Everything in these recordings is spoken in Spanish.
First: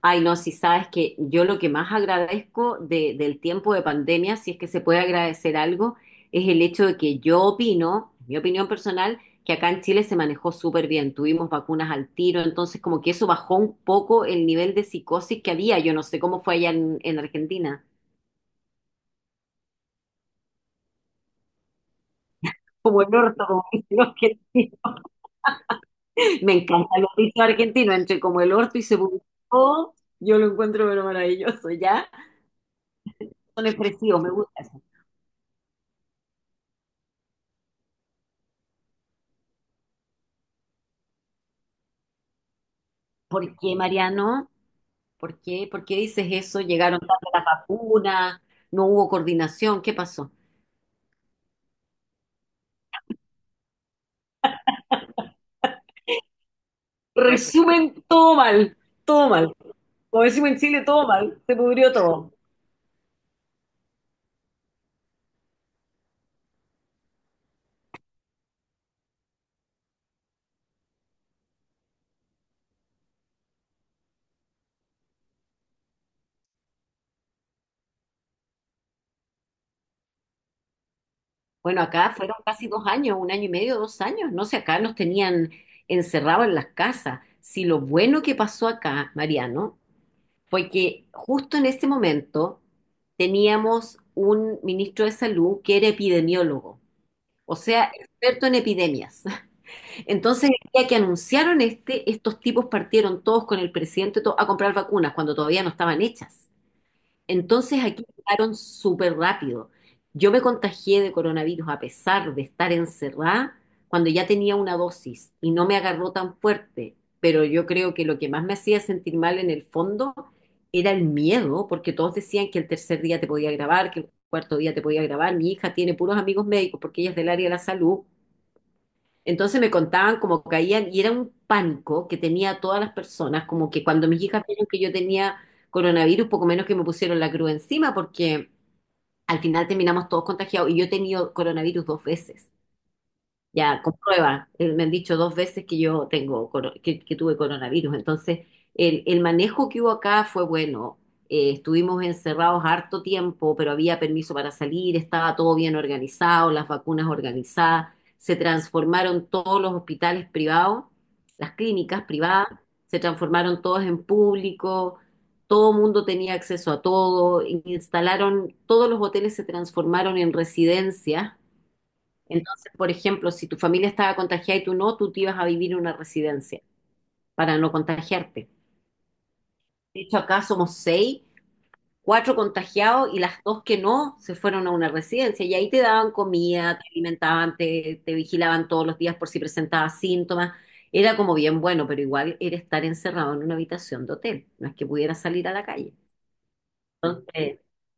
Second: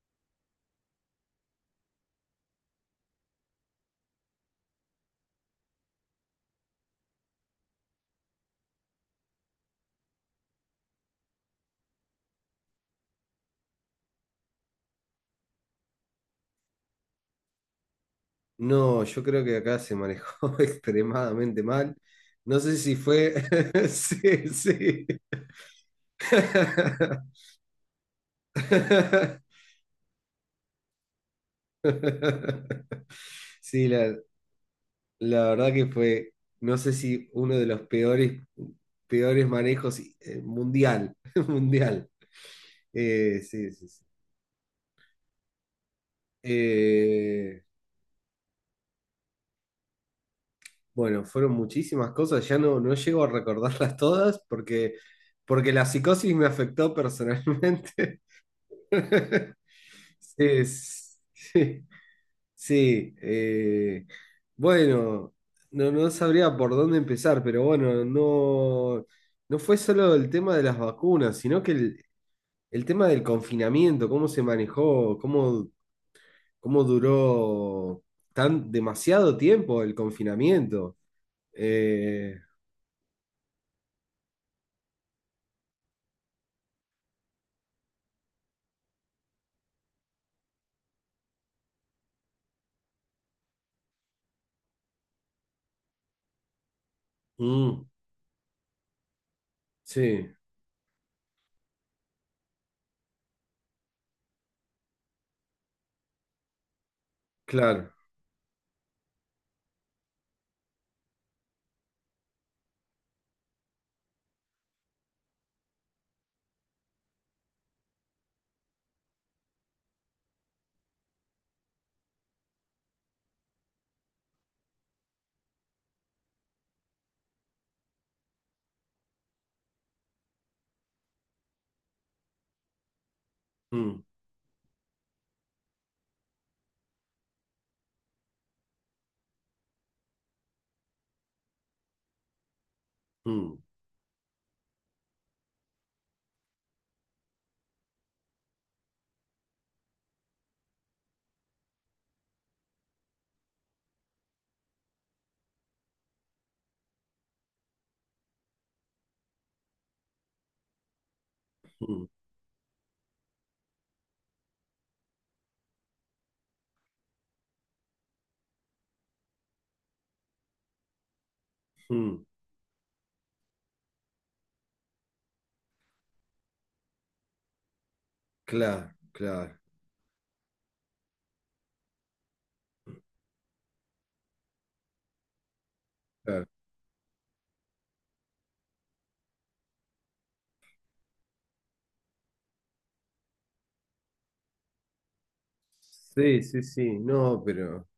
Ay, no, si sabes que yo lo que más agradezco del tiempo de pandemia, si es que se puede agradecer algo, es el hecho de que yo opino, mi opinión personal, que acá en Chile se manejó súper bien, tuvimos vacunas al tiro, entonces como que eso bajó un poco el nivel de psicosis que había, yo no sé cómo fue allá en Argentina. No, yo creo que acá se manejó extremadamente mal. No sé si Como el fue... orto, como dicen los Sí, argentinos. sí. Me encantan los dichos argentinos, entre como el orto y se publicó, yo lo encuentro pero maravilloso, ¿ya? Son Sí, expresivos, me gusta eso. la verdad que no sé si uno de los peores, peores manejos mundial, mundial. Eh, ¿Por sí, qué, sí, sí. Mariano? ¿Por qué? ¿Por qué dices eso? ¿Llegaron tarde las Eh, vacunas? ¿No hubo coordinación? ¿Qué pasó? bueno, fueron muchísimas cosas, no llego a recordarlas todas, porque la psicosis me afectó Resumen, personalmente. todo mal, todo mal. Como decimos en Sí, Chile, todo mal, se sí, pudrió todo. sí, bueno, no sabría por dónde empezar, pero bueno, no, no fue solo el tema de las vacunas, sino que el tema del confinamiento, cómo se manejó, cómo duró tan demasiado tiempo el confinamiento. Bueno, acá fueron Eh, casi 2 años, un año y medio, 2 años, no sé, acá nos tenían encerrados en las casas. Si lo bueno que pasó acá, Mariano, fue que justo en ese momento teníamos un ministro de salud que era epidemiólogo, o mm, sea, experto en epidemias. sí, Entonces, el día que anunciaron este, estos tipos partieron todos con el presidente a comprar vacunas cuando todavía no estaban hechas. Entonces, claro. aquí llegaron súper rápido. Yo me contagié de coronavirus a pesar de estar encerrada cuando ya tenía una dosis y no me agarró tan fuerte. Pero yo creo que lo que más me hacía sentir mal en el fondo era el miedo, porque todos decían que el tercer día te podía grabar, que el cuarto día te podía grabar. Mi hija tiene puros amigos médicos porque ella es del área de la salud, entonces me contaban cómo caían y era un pánico que tenía a todas las personas, como que mm, cuando mis hijas vieron que yo tenía coronavirus, poco menos que me pusieron la cruz encima porque al final terminamos todos contagiados y yo he tenido coronavirus 2 veces. mm, Ya, comprueba. Me han dicho 2 veces que yo que tuve coronavirus. Entonces, el manejo que hubo acá fue bueno. Estuvimos encerrados harto tiempo, pero había permiso para salir, estaba todo bien organizado, las vacunas organizadas. Se transformaron todos los hospitales privados, las clínicas mm, privadas, se transformaron todas en público. Todo mundo tenía acceso a todo. Instalaron, todos los hoteles se transformaron en residencias, mm, entonces, por ejemplo, si tu familia estaba contagiada y tú no, tú te ibas a vivir en una residencia para no contagiarte. claro, claro, De hecho, acá somos seis, cuatro contagiados y las dos que no se fueron a una residencia y ahí te daban claro. comida, te alimentaban, te vigilaban todos los días por si presentabas síntomas. Era como bien bueno, pero igual era estar encerrado en una habitación de hotel, no es que pudiera salir a la calle. Sí, sí, sí, no, Entonces,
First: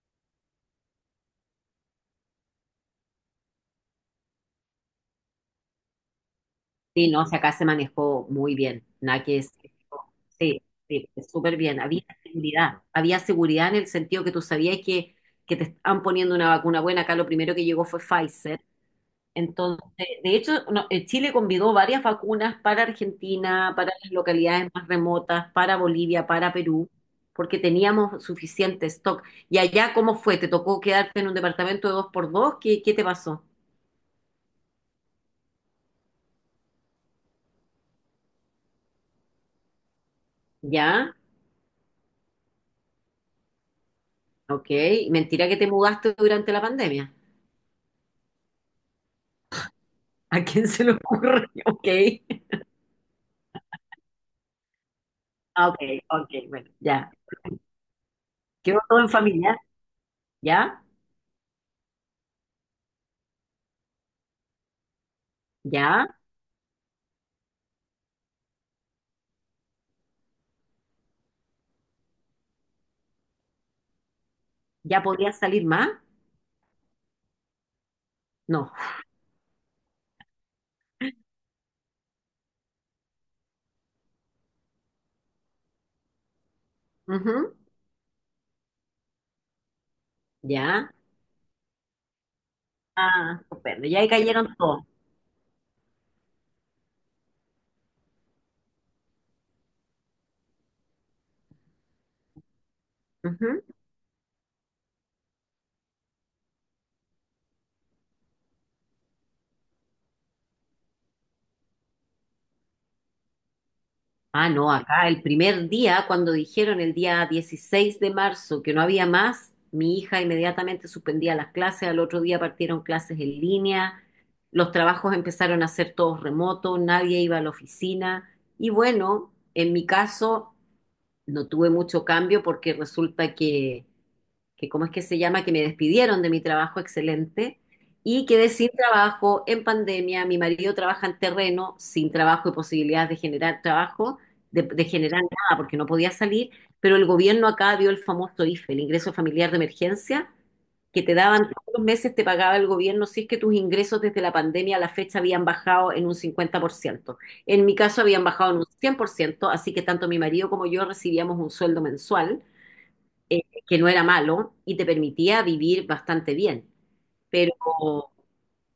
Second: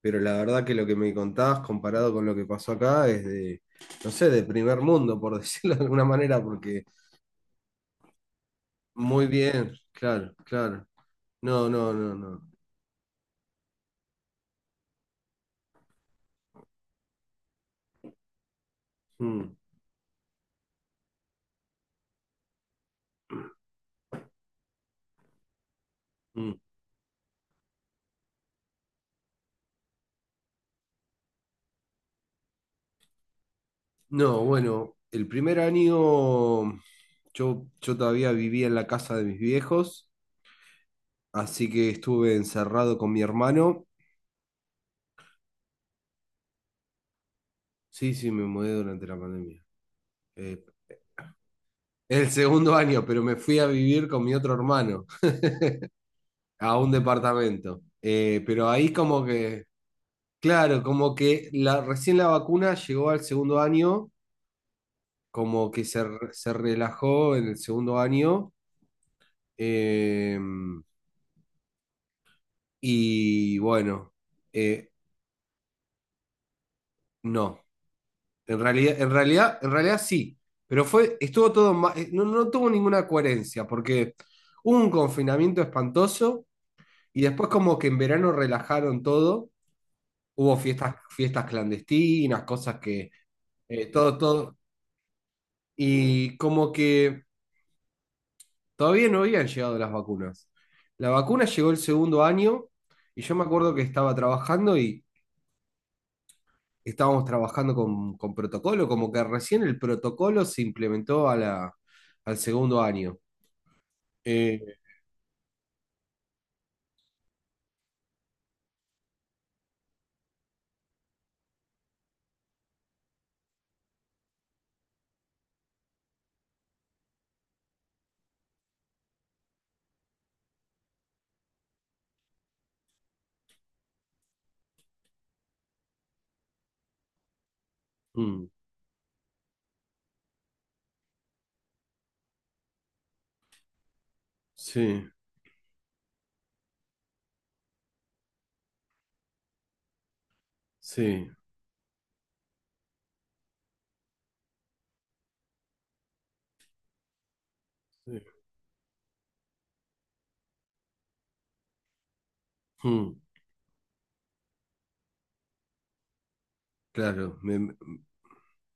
pero la verdad que lo que me contabas comparado con lo que pasó acá es de, no sé, de primer mundo, por decirlo de alguna manera, porque sí, no, o sea, acá se manejó muy bien. Nada muy que es- bien, claro, Sí, claro. sí, súper No, bien. no, Había no, no. seguridad. Había seguridad en el sentido que tú sabías que te están poniendo una vacuna buena. Acá lo primero que llegó fue Pfizer. Mm, Entonces, de hecho, no, Chile convidó varias vacunas para Argentina, para las localidades más remotas, para Bolivia, para mm. Perú, porque teníamos suficiente stock. ¿Y allá cómo fue? ¿Te tocó quedarte en un departamento de dos por dos? ¿Qué, qué te pasó? No, bueno, el primer año yo todavía vivía en la casa de mis viejos, ¿Ya? así que estuve encerrado con mi hermano. Ok. Mentira que te mudaste durante la pandemia. Sí, sí, me mudé durante la pandemia. ¿A Eh, quién se le ocurre? Ok. el segundo año, pero me fui a vivir con mi otro hermano, Ah, ok, ok, bueno, a un ya. departamento. Quedó todo en familia. Claro, ¿Ya? como que recién la vacuna llegó al segundo año, como que ¿Ya? re- se relajó en el segundo año. eh, y bueno. eh, ¿Ya podía salir más? no. En No. realidad, en realidad, en realidad sí. Pero estuvo todo ma- no, no tuvo ninguna coherencia, porque hubo un confinamiento espantoso y después Ujú. como que en verano relajaron todo. Hubo ¿Ya? fiestas, fiestas clandestinas, cosas que... Ah, estupendo. Ya ahí todo, cayeron todo. todos. Y como que todavía no habían llegado las vacunas. La vacuna llegó el segundo año y yo me Ujú. acuerdo que estaba trabajando y estábamos trabajando con protocolo, como que recién el protocolo se implementó a al segundo año. Ah, no, Eh, acá el primer día, cuando dijeron el día 16 de marzo que no había más, mi hija inmediatamente suspendía las clases, al otro día partieron clases en línea, los trabajos empezaron a ser todos remotos, nadie iba a la oficina y bueno, en mi caso no tuve mucho cambio porque resulta ¿cómo es que se llama? Que me despidieron de mi trabajo excelente y mm, quedé sin trabajo en pandemia. Mi marido trabaja en terreno, sin trabajo y posibilidades de generar trabajo, de sí, generar nada porque no podía salir, pero el gobierno acá dio el famoso IFE, el ingreso familiar de emergencia, que te sí, daban todos los meses, te pagaba el gobierno si es que tus ingresos desde la pandemia a la fecha habían bajado en un 50%. En mi caso sí. habían bajado en un 100%, así que tanto mi marido como yo recibíamos un sueldo mensual, Mm, que no era malo y te permitía vivir bastante bien, claro, pero me- me-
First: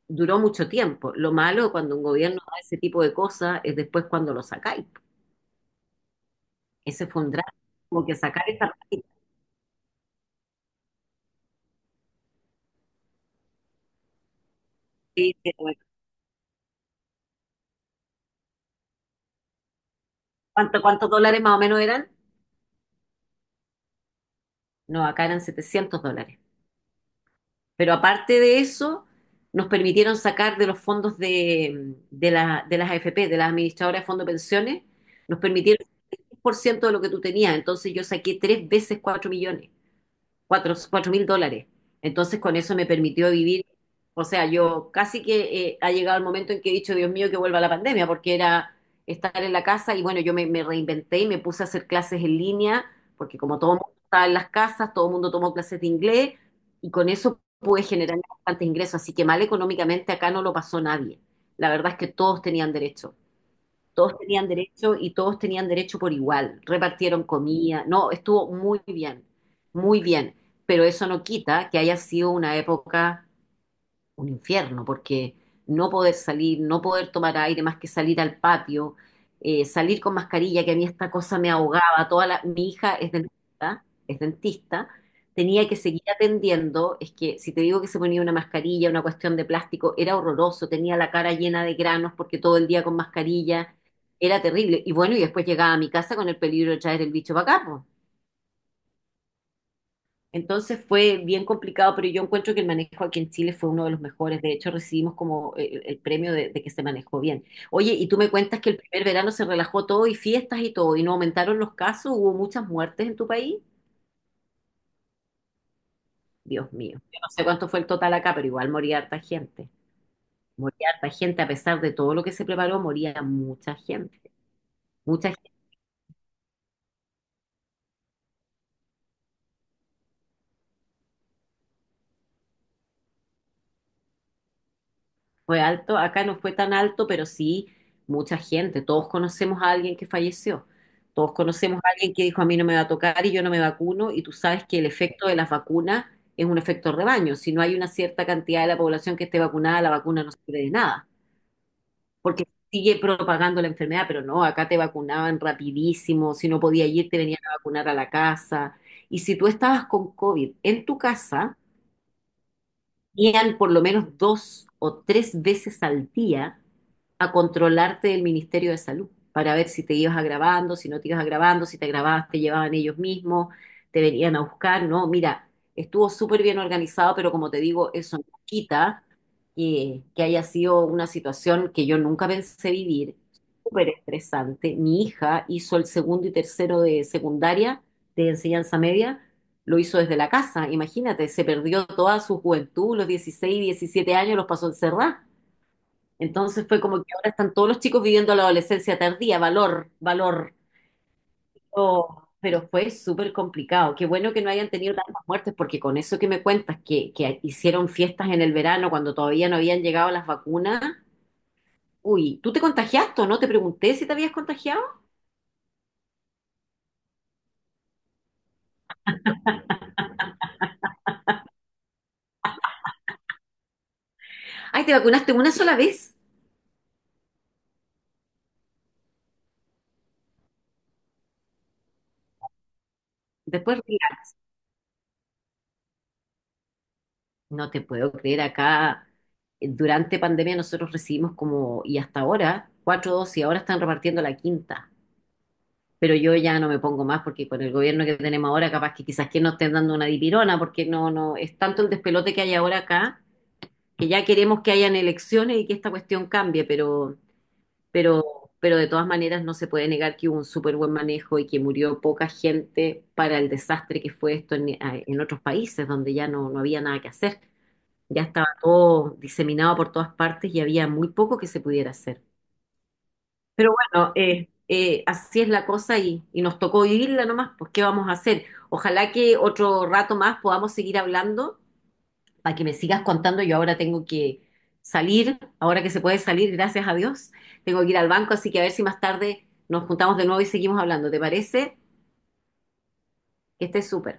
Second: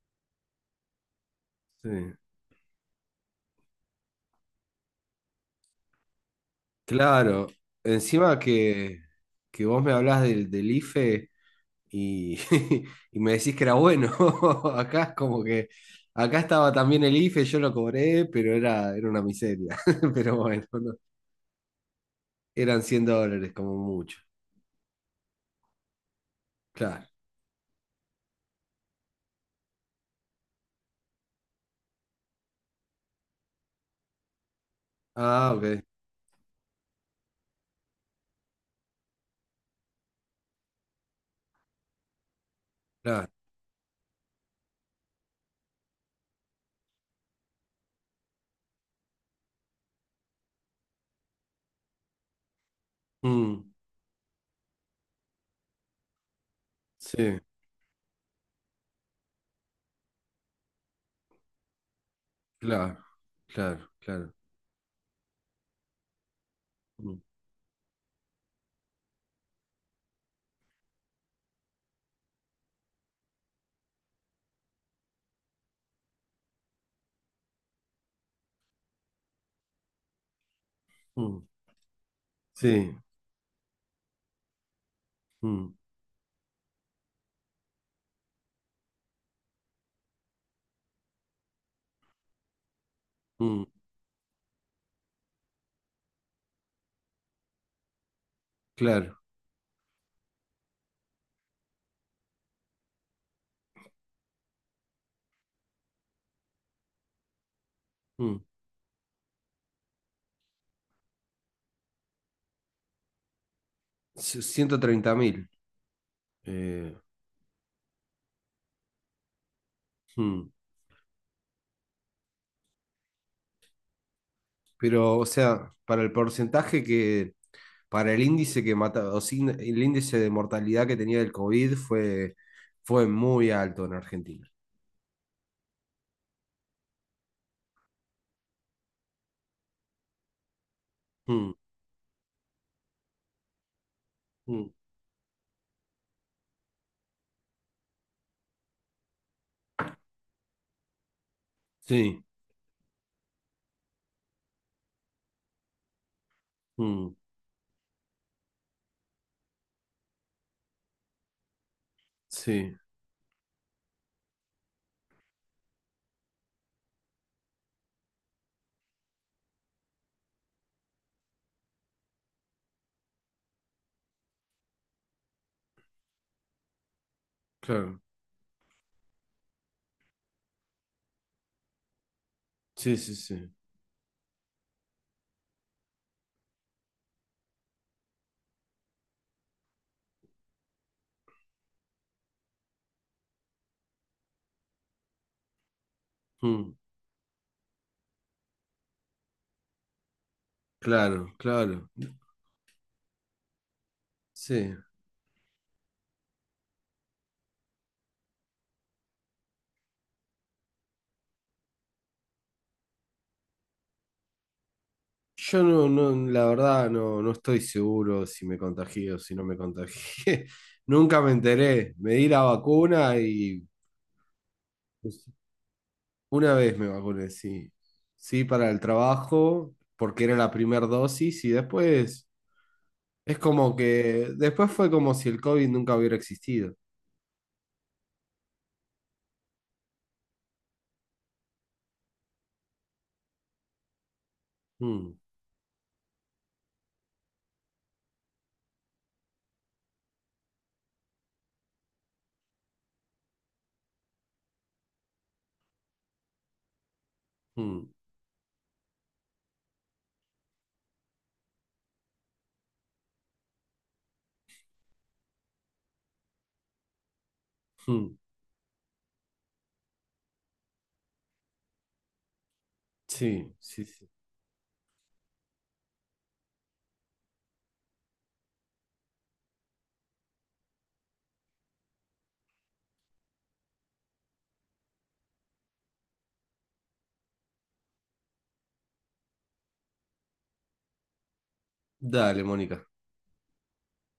duró mucho tiempo. Lo malo cuando un sí. gobierno da ese tipo de cosas es después cuando lo sacáis. Ese fue un Claro. drama, como que Encima sacar esa. Que vos me hablás del IFE. Y y me decís que era bueno. Acá es como que, acá estaba también el IFE, yo lo cobré, pero era una miseria. Pero bueno, no, ¿Cuántos dólares más o menos eran? eran $100 como mucho. No, acá eran 700 dólares. Claro. Pero aparte de eso, nos permitieron sacar de los fondos de las AFP, de las administradoras de fondos de pensiones, nos Ah, permitieron ok, el 10% de lo que tú tenías. Entonces yo saqué 3 veces 4 millones, cuatro mil dólares. Entonces con eso me permitió claro. vivir, o sea, yo casi que ha llegado el momento en que he dicho, Dios mío, que vuelva la pandemia, porque era estar en la casa y bueno, yo me reinventé y me puse a hacer clases en línea, porque como Mm, todo el mundo estaba en las casas, todo el mundo tomó clases de inglés y con sí, eso pude generar bastantes ingresos, así que mal económicamente acá no lo pasó nadie. La verdad es que todos tenían claro, derecho. claro, Todos claro. tenían derecho y todos tenían derecho por igual. Mm, Repartieron comida. No, estuvo muy bien, muy bien. Pero eso no quita que haya sido una época un infierno, porque no poder salir, no poder tomar aire más que salir al patio, salir con mascarilla, que a mí esta cosa mm, me ahogaba, mi sí, hija es dentista, tenía mm, que seguir atendiendo, es que si te digo que se ponía una mascarilla, una cuestión de plástico, era horroroso, tenía la cara llena de granos porque todo el día con mm, mascarilla, era terrible, y bueno, y después llegaba a mi casa con el peligro de traer el bicho para acá, claro. entonces fue bien complicado, pero yo encuentro que el manejo aquí en Chile fue uno de los mejores. De hecho, recibimos como el premio de que se manejó bien. Oye, y tú me mm. cuentas que el primer verano se relajó todo y fiestas y todo, y no aumentaron los casos, hubo muchas muertes en tu país. C- 130.000. Dios eh, mío, yo no sé cuánto fue el total acá, pero igual moría harta gente. mm. Moría harta gente, a pesar de todo lo que se preparó, moría mucha gente. Pero, o Mucha sea, para el porcentaje que, para el índice que mata, o sin- el índice de mortalidad que tenía el COVID fue muy alto en Argentina. Fue alto, acá no fue tan alto, pero sí mucha gente. Todos conocemos a alguien que falleció. Todos Mm, conocemos a alguien que dijo a mí no me va a tocar y yo no me vacuno. Y tú sabes mm, que el efecto de las vacunas es un efecto rebaño. Si no hay una cierta cantidad de la población que esté vacunada, la vacuna no sirve de nada, sí, porque sigue propagando la enfermedad. Pero no, acá te vacunaban rapidísimo. Si no podía ir, mm, te venían a vacunar a la casa. Y si tú estabas con COVID en tu casa, sí, iban por lo menos 2 o 3 veces al día a controlarte del Ministerio de Salud para ver si te ibas agravando, si no te ibas agravando, si te agravabas te llevaban ellos mismos, te venían a buscar, ¿no? Mira, estuvo súper bien organizado, pero como te digo, claro. eso no quita que haya sido una situación que yo nunca pensé Sí, sí, vivir, sí. súper estresante. Mi hija hizo el segundo y tercero de secundaria, de enseñanza media, lo hizo desde la casa. Imagínate, se perdió toda su juventud, los 16, 17 años los pasó encerrada. Entonces Mm, fue como que ahora están todos los chicos viviendo la adolescencia tardía, valor, valor. claro, claro. Oh, pero fue súper complicado. Qué bueno que no hayan Sí. tenido tantas muertes, porque con eso que me cuentas, que hicieron fiestas en el verano cuando todavía no habían llegado las vacunas. Uy, ¿tú te contagiaste o no? Te pregunté si te habías contagiado. Yo no, no, la verdad no, no estoy seguro si me contagié o si no me contagié. Nunca me enteré. Me di la vacuna y Ay, te pues, vacunaste una sola vez. una vez me vacuné, sí. Sí, para el trabajo, porque era la primera dosis y después... Es como Después que después fue como si el COVID nunca hubiera existido. No te puedo creer acá. Durante pandemia nosotros recibimos como, y hasta ahora, 4 dosis, ahora están repartiendo la quinta. Mm, Pero yo ya no me pongo más porque con el gobierno que tenemos ahora, capaz que quizás que nos estén dando una dipirona, porque no, no, es tanto el despelote que hay ahora acá, que ya queremos que hayan elecciones y que esta cuestión cambie, mm, pero, pero de todas maneras no se puede negar que hubo un súper buen manejo y que murió poca gente para el desastre que fue esto en otros países donde ya no, no había nada que hacer. mm. Ya estaba todo diseminado por todas partes y había muy poco que se pudiera hacer. Sí, Pero sí, sí. bueno, así es la cosa y nos tocó vivirla nomás, pues ¿qué vamos a hacer? Ojalá que otro rato más podamos seguir hablando para que me sigas contando. Yo ahora tengo que salir, ahora que se puede salir, gracias a Dios, tengo que ir al banco, así que a ver si más tarde nos juntamos de nuevo y seguimos hablando. ¿Te parece? Dale, Mónica. Que estés súper.